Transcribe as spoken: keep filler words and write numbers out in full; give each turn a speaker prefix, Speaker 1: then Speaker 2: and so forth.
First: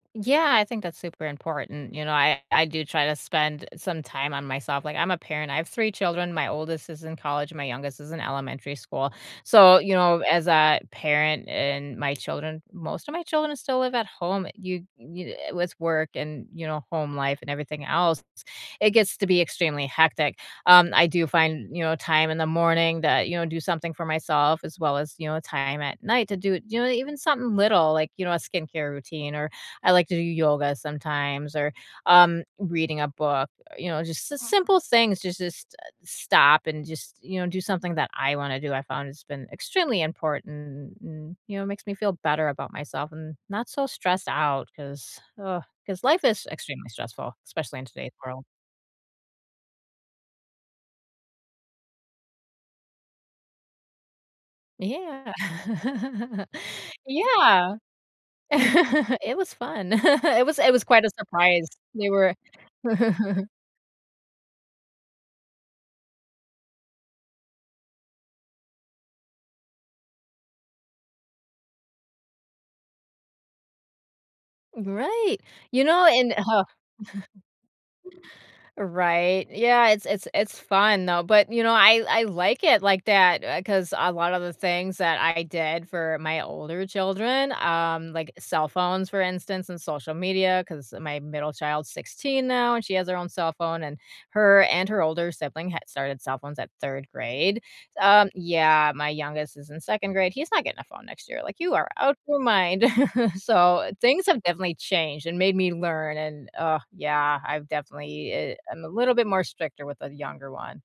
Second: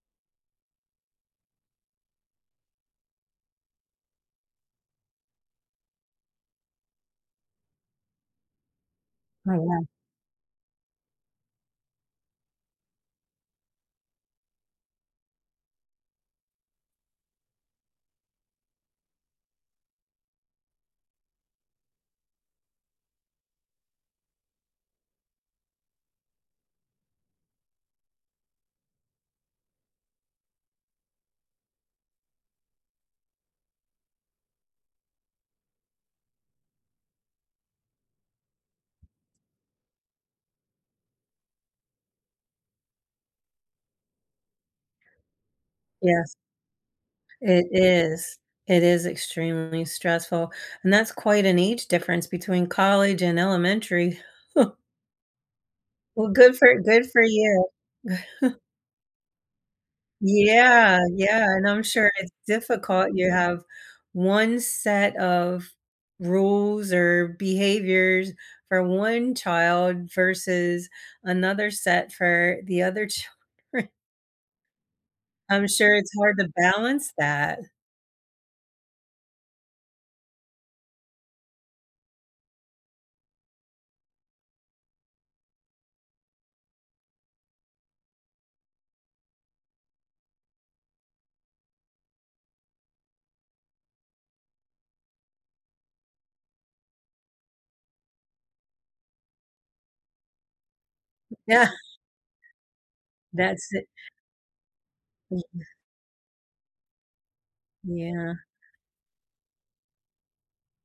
Speaker 1: Yeah, I think that's super important. You know, I I do try to spend some time on myself. Like, I'm a parent. I have three children, my oldest is in college, my youngest is in elementary school.
Speaker 2: Oh,
Speaker 1: So,
Speaker 2: yeah.
Speaker 1: you know, as a parent and my children Most of my children still live at home, uh, you d you d uh, with work and, you know, home life and everything else, it gets to be extremely hectic. Um, I do find, you know, time in the morning that, you know, do something for myself as well as, you know, time at night to do it you know, uh, even something little, like, you know, a skincare routine, or I like to do yoga sometimes or, um, reading a book, uh, you know, it's just the simple things to just, uh, stop and just, you know, do something that I wanna do, I found it's been extremely important, and you know, it makes me feel better about myself and not so stressed out, 'cause, ugh, 'cause life
Speaker 2: Yes.
Speaker 1: is extremely stressful,
Speaker 2: It
Speaker 1: especially in today's
Speaker 2: is.
Speaker 1: world.
Speaker 2: It is extremely stressful, and that's quite an age difference between college and elementary.
Speaker 1: Yeah.
Speaker 2: Well, good for good for you.
Speaker 1: Yeah. It was fun. It was it was
Speaker 2: Yeah,
Speaker 1: quite a
Speaker 2: yeah, and
Speaker 1: surprise.
Speaker 2: I'm
Speaker 1: They
Speaker 2: sure it's
Speaker 1: were
Speaker 2: difficult. You have one set of rules or behaviors for one child versus another set for the other children.
Speaker 1: Right.
Speaker 2: I'm
Speaker 1: You
Speaker 2: sure
Speaker 1: know,
Speaker 2: it's
Speaker 1: and,
Speaker 2: hard
Speaker 1: uh
Speaker 2: to
Speaker 1: huh
Speaker 2: balance that.
Speaker 1: Right. Yeah, it's it's it's fun, though, but, you know, I I like it like that, uh, a 'cause a lot of the things that I did for my older children, um, like, cell phones, for instance, and social media, 'cause my middle child's sixteen now, and she has her own cell phone, and her and her older sibling had started cell phones at third grade, um Yeah. My youngest is in second grade, he's not getting a phone next year, like,
Speaker 2: Yeah.
Speaker 1: you are out your mind.
Speaker 2: That's i
Speaker 1: So, things have definitely changed and made
Speaker 2: Yeah.
Speaker 1: me learn, and Ugh, yeah, I've definitely
Speaker 2: Yeah.
Speaker 1: i I'm a little bit more stricter with the younger one.